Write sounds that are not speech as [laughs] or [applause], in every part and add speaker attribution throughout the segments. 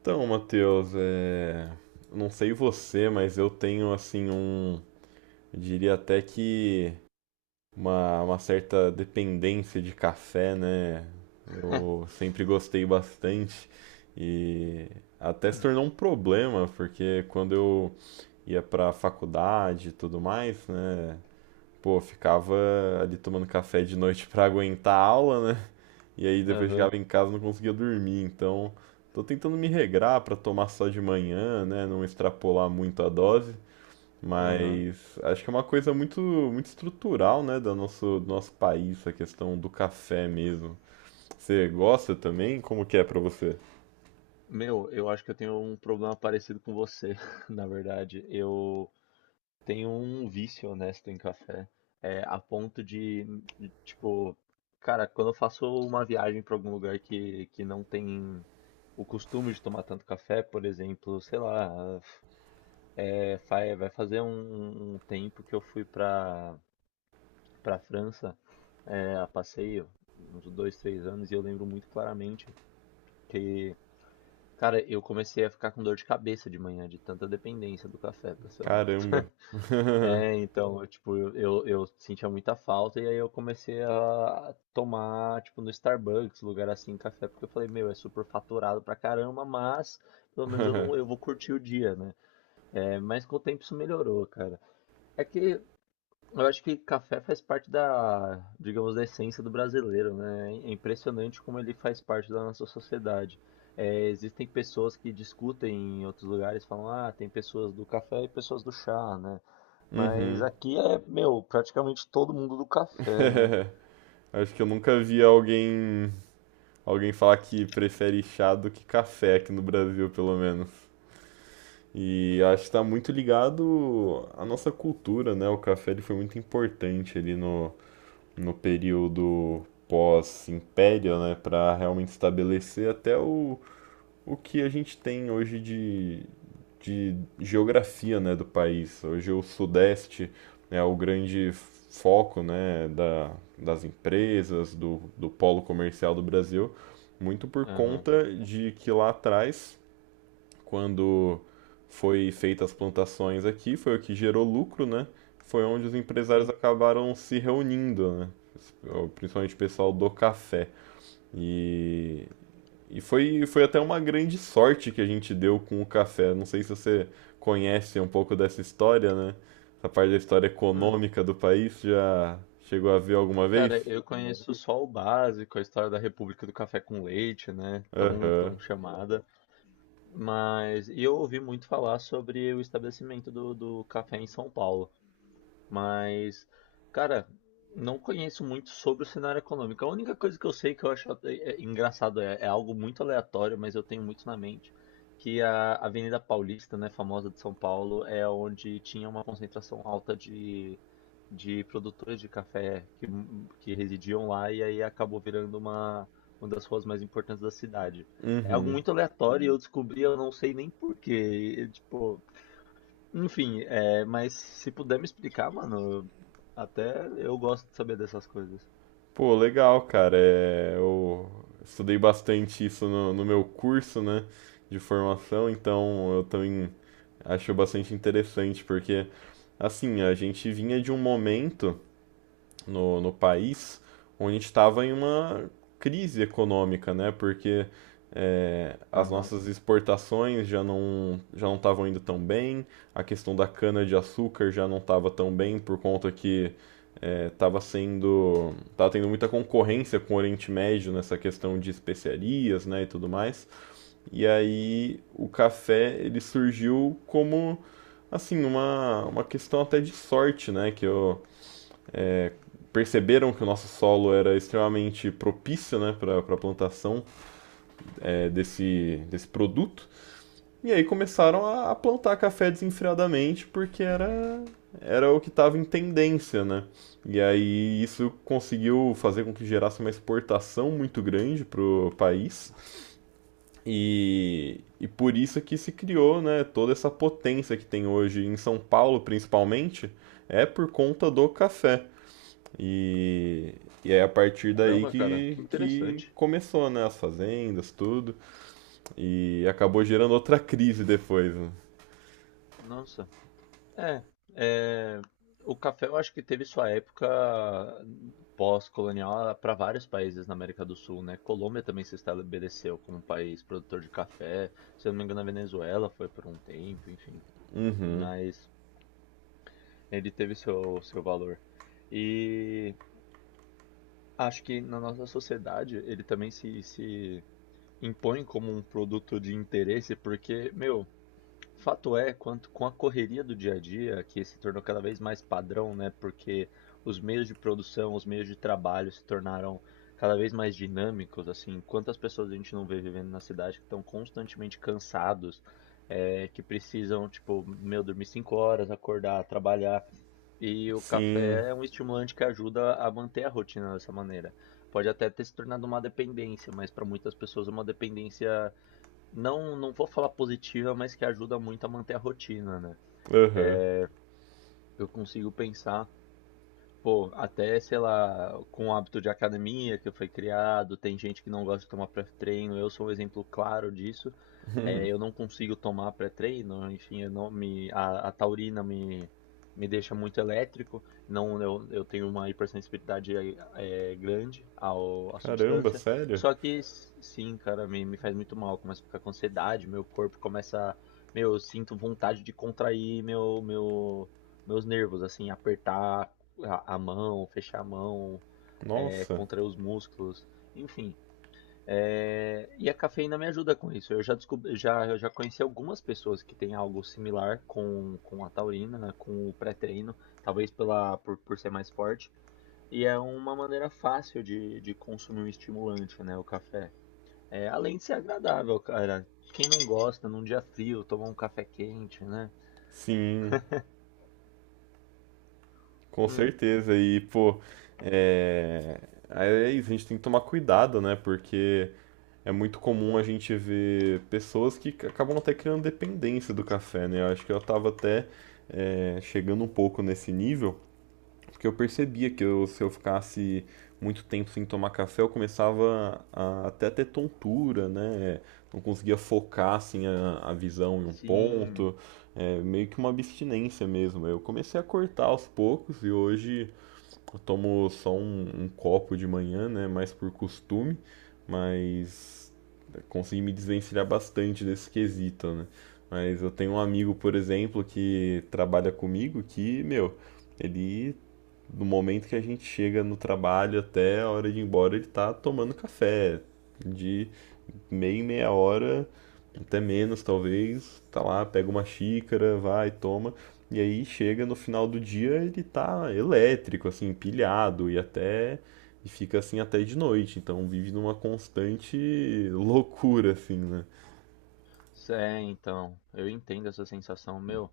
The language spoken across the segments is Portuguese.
Speaker 1: Então, Matheus, não sei você, mas eu tenho assim eu diria até que uma certa dependência de café, né? Eu
Speaker 2: [laughs]
Speaker 1: sempre gostei bastante e até se tornou um problema, porque quando eu ia pra faculdade e tudo mais, né? Pô, eu ficava ali tomando café de noite pra aguentar a aula, né? E aí depois
Speaker 2: Aham,
Speaker 1: chegava em casa e não conseguia dormir. Então, tô tentando me regrar para tomar só de manhã, né? Não extrapolar muito a dose.
Speaker 2: aham.
Speaker 1: Mas acho que é uma coisa muito, muito estrutural, né, do nosso país, a questão do café mesmo. Você gosta também? Como que é pra você?
Speaker 2: Meu, eu acho que eu tenho um problema parecido com você, [laughs] na verdade. Eu tenho um vício honesto em café, a ponto de, tipo, cara, quando eu faço uma viagem para algum lugar que não tem o costume de tomar tanto café, por exemplo, sei lá, vai fazer um tempo que eu fui para pra França, é, a passeio, uns dois, três anos, e eu lembro muito claramente que. Cara, eu comecei a ficar com dor de cabeça de manhã, de tanta dependência do café, pra ser honesto.
Speaker 1: Caramba.
Speaker 2: [laughs]
Speaker 1: [laughs]
Speaker 2: É, então, eu, eu sentia muita falta e aí eu comecei a tomar, tipo, no Starbucks, lugar assim, café, porque eu falei, meu, é super faturado pra caramba, mas pelo menos eu não, eu vou curtir o dia, né? É, mas com o tempo isso melhorou, cara. É que eu acho que café faz parte da, digamos, da essência do brasileiro, né? É impressionante como ele faz parte da nossa sociedade. Existem pessoas que discutem em outros lugares, falam, ah, tem pessoas do café e pessoas do chá, né? Mas
Speaker 1: Uhum.
Speaker 2: aqui é, meu, praticamente todo mundo do café, né?
Speaker 1: [laughs] Acho que eu nunca vi alguém falar que prefere chá do que café aqui no Brasil, pelo menos. E acho que está muito ligado à nossa cultura, né? O café ele foi muito importante ali no período pós-império, né? Para realmente estabelecer até o que a gente tem hoje de geografia, né? Do país. Hoje o Sudeste é o grande foco, né? Das empresas, do polo comercial do Brasil, muito por
Speaker 2: Aham.
Speaker 1: conta de que lá atrás quando foi feita as plantações aqui, foi o que gerou lucro, né? Foi onde os empresários
Speaker 2: Sim.
Speaker 1: acabaram se reunindo, né? Principalmente o pessoal do café. E, e foi até uma grande sorte que a gente deu com o café. Não sei se você conhece um pouco dessa história, né? Essa parte da história
Speaker 2: Hum.
Speaker 1: econômica do país já chegou a ver alguma vez?
Speaker 2: Cara, eu conheço só o básico, a história da República do Café com Leite, né?
Speaker 1: Aham.
Speaker 2: Tão chamada. Mas e eu ouvi muito falar sobre o estabelecimento do café em São Paulo. Mas, cara, não conheço muito sobre o cenário econômico. A única coisa que eu sei que eu acho é engraçado é, é algo muito aleatório, mas eu tenho muito na mente, que a Avenida Paulista, né, famosa de São Paulo, é onde tinha uma concentração alta de produtores de café que residiam lá e aí acabou virando uma das ruas mais importantes da cidade. É algo muito aleatório e eu descobri, eu não sei nem porquê, tipo, enfim, é, mas se puder me explicar, mano, até eu gosto de saber dessas coisas.
Speaker 1: Pô, legal, cara. É, eu estudei bastante isso no meu curso, né, de formação, então eu também acho bastante interessante, porque, assim, a gente vinha de um momento no país onde a gente estava em uma crise econômica, né, porque as
Speaker 2: Aham.
Speaker 1: nossas exportações já não estavam indo tão bem, a questão da cana-de-açúcar já não estava tão bem por conta que tava tendo muita concorrência com o Oriente Médio nessa questão de especiarias, né, e tudo mais. E aí o café ele surgiu como assim uma questão até de sorte, né, perceberam que o nosso solo era extremamente propício, né, para a plantação desse produto. E aí começaram a plantar café desenfreadamente porque era o que estava em tendência, né? E aí isso conseguiu fazer com que gerasse uma exportação muito grande para o país e por isso que se criou, né, toda essa potência que tem hoje em São Paulo, principalmente, é por conta do café. E, e é a partir daí
Speaker 2: Caramba, cara,
Speaker 1: que,
Speaker 2: que
Speaker 1: que
Speaker 2: interessante.
Speaker 1: começou, né, as fazendas, tudo, e acabou gerando outra crise depois, né?
Speaker 2: Nossa. É, é, o café eu acho que teve sua época pós-colonial para vários países na América do Sul, né? Colômbia também se estabeleceu como país produtor de café. Se eu não me engano, a Venezuela foi por um tempo, enfim. Mas ele teve seu valor. E acho que na nossa sociedade ele também se impõe como um produto de interesse, porque, meu, fato é, quanto com a correria do dia a dia, que se tornou cada vez mais padrão, né? Porque os meios de produção, os meios de trabalho se tornaram cada vez mais dinâmicos, assim, quantas pessoas a gente não vê vivendo na cidade que estão constantemente cansados, é, que precisam, tipo, meu, dormir cinco horas, acordar, trabalhar. E o
Speaker 1: Sim,
Speaker 2: café é um estimulante que ajuda a manter a rotina dessa maneira. Pode até ter se tornado uma dependência, mas para muitas pessoas é uma dependência não vou falar positiva, mas que ajuda muito a manter a rotina, né?
Speaker 1: aham.
Speaker 2: Eu consigo pensar, pô, até, sei lá, com o hábito de academia que foi criado, tem gente que não gosta de tomar pré-treino, eu sou um exemplo claro disso. É, eu não consigo tomar pré-treino, enfim, eu não me, a taurina me deixa muito elétrico, não, eu tenho uma hipersensibilidade grande ao, à
Speaker 1: Caramba,
Speaker 2: substância.
Speaker 1: sério?
Speaker 2: Só que, sim, cara, me faz muito mal, eu começo a ficar com ansiedade, meu corpo começa, meu, eu sinto vontade de contrair meu, meus nervos, assim, apertar a mão, fechar a mão, é,
Speaker 1: Nossa,
Speaker 2: contrair os músculos, enfim. É, e a cafeína me ajuda com isso. Eu já descobri, já, eu já conheci algumas pessoas que têm algo similar com a taurina, né, com o pré-treino, talvez por ser mais forte. E é uma maneira fácil de consumir um estimulante, né? O café. É, além de ser agradável, cara. Quem não gosta, num dia frio, tomar um café quente, né?
Speaker 1: sim, com
Speaker 2: Hum,
Speaker 1: certeza. E, pô, é... aí é isso, a gente tem que tomar cuidado, né? Porque é muito comum a gente ver pessoas que acabam até criando dependência do café, né? Eu acho que eu tava até chegando um pouco nesse nível, porque eu percebia que se eu ficasse muito tempo sem tomar café, eu começava a até ter tontura, né? Não conseguia focar assim a visão em um
Speaker 2: sim.
Speaker 1: ponto, meio que uma abstinência mesmo. Eu comecei a cortar aos poucos e hoje eu tomo só um copo de manhã, né? Mais por costume, mas consegui me desvencilhar bastante desse quesito, né? Mas eu tenho um amigo, por exemplo, que trabalha comigo que, meu, ele do momento que a gente chega no trabalho até a hora de ir embora, ele tá tomando café. De meia em meia hora, até menos talvez, tá lá, pega uma xícara, vai, toma. E aí chega no final do dia, ele tá elétrico, assim, pilhado e até. E fica assim até de noite, então vive numa constante loucura, assim, né?
Speaker 2: É, então. Eu entendo essa sensação, meu.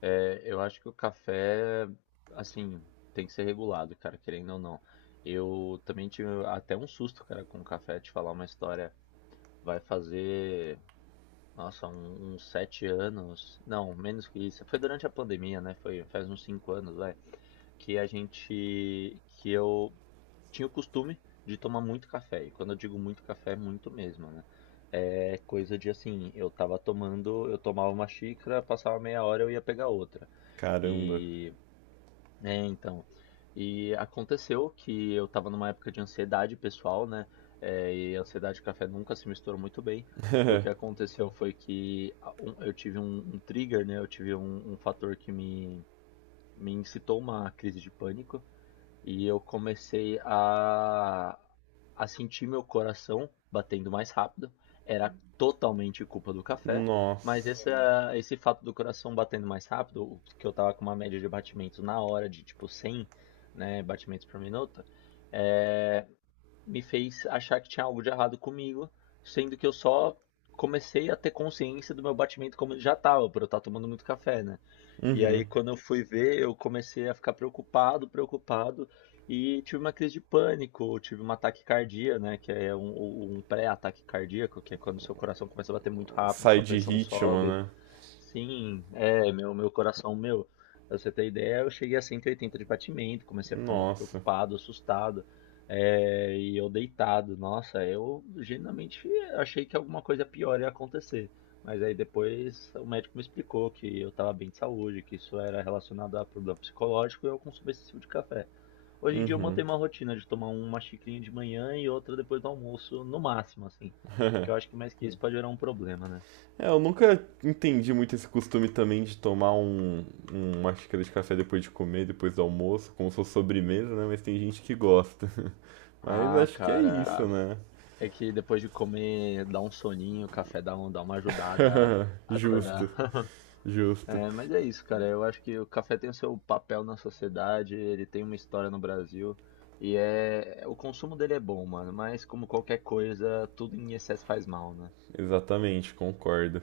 Speaker 2: É, eu acho que o café, assim, tem que ser regulado, cara, querendo ou não. Eu também tive até um susto, cara, com o café, te falar uma história. Vai fazer, nossa, uns sete anos, não, menos que isso. Foi durante a pandemia, né? Foi faz uns cinco anos, vai, que que eu tinha o costume de tomar muito café. E quando eu digo muito café, é muito mesmo, né? É coisa de assim, eu tomava uma xícara, passava meia hora, eu ia pegar outra.
Speaker 1: Caramba.
Speaker 2: E É, então. E aconteceu que eu estava numa época de ansiedade pessoal, né? É, e ansiedade e café nunca se misturam muito bem. O que aconteceu foi que eu tive um trigger, né? Eu tive um fator que me incitou uma crise de pânico. E eu comecei a sentir meu coração batendo mais rápido. Era totalmente culpa do café, mas
Speaker 1: Nossa.
Speaker 2: esse fato do coração batendo mais rápido, que eu tava com uma média de batimentos na hora de tipo 100, né, batimentos por minuto, é, me fez achar que tinha algo de errado comigo, sendo que eu só comecei a ter consciência do meu batimento como ele já tava, por eu estar tomando muito café, né? E aí,
Speaker 1: Uhum.
Speaker 2: quando eu fui ver, eu comecei a ficar preocupado, e tive uma crise de pânico, tive uma taquicardia, né? Que é um pré-ataque cardíaco, que é quando seu coração começa a bater muito rápido,
Speaker 1: Sai
Speaker 2: sua
Speaker 1: de
Speaker 2: pressão
Speaker 1: ritmo,
Speaker 2: sobe.
Speaker 1: né?
Speaker 2: Sim, é, meu, pra você ter ideia, eu cheguei a 180 de batimento, comecei a ficar muito
Speaker 1: Nossa.
Speaker 2: preocupado, assustado, é, e eu deitado, nossa, eu genuinamente achei que alguma coisa pior ia acontecer, mas aí depois o médico me explicou que eu estava bem de saúde, que isso era relacionado a problema psicológico e ao consumo excessivo de café. Hoje em dia
Speaker 1: Uhum.
Speaker 2: eu mantenho uma rotina de tomar uma xicrinha de manhã e outra depois do almoço, no máximo, assim, porque eu acho que mais que isso pode gerar um problema, né?
Speaker 1: É, eu nunca entendi muito esse costume também de tomar uma xícara de café depois de comer, depois do almoço, como se fosse sobremesa, né? Mas tem gente que gosta. [laughs] Mas
Speaker 2: Ah,
Speaker 1: acho que é isso,
Speaker 2: cara.
Speaker 1: né?
Speaker 2: É que depois de comer, dá um soninho, o café dá, um, dá uma ajudada a
Speaker 1: Justo,
Speaker 2: acordar. [laughs]
Speaker 1: justo.
Speaker 2: É, mas é isso, cara. Eu acho que o café tem o seu papel na sociedade, ele tem uma história no Brasil. E é, o consumo dele é bom, mano. Mas como qualquer coisa, tudo em excesso faz mal, né?
Speaker 1: Exatamente, concordo.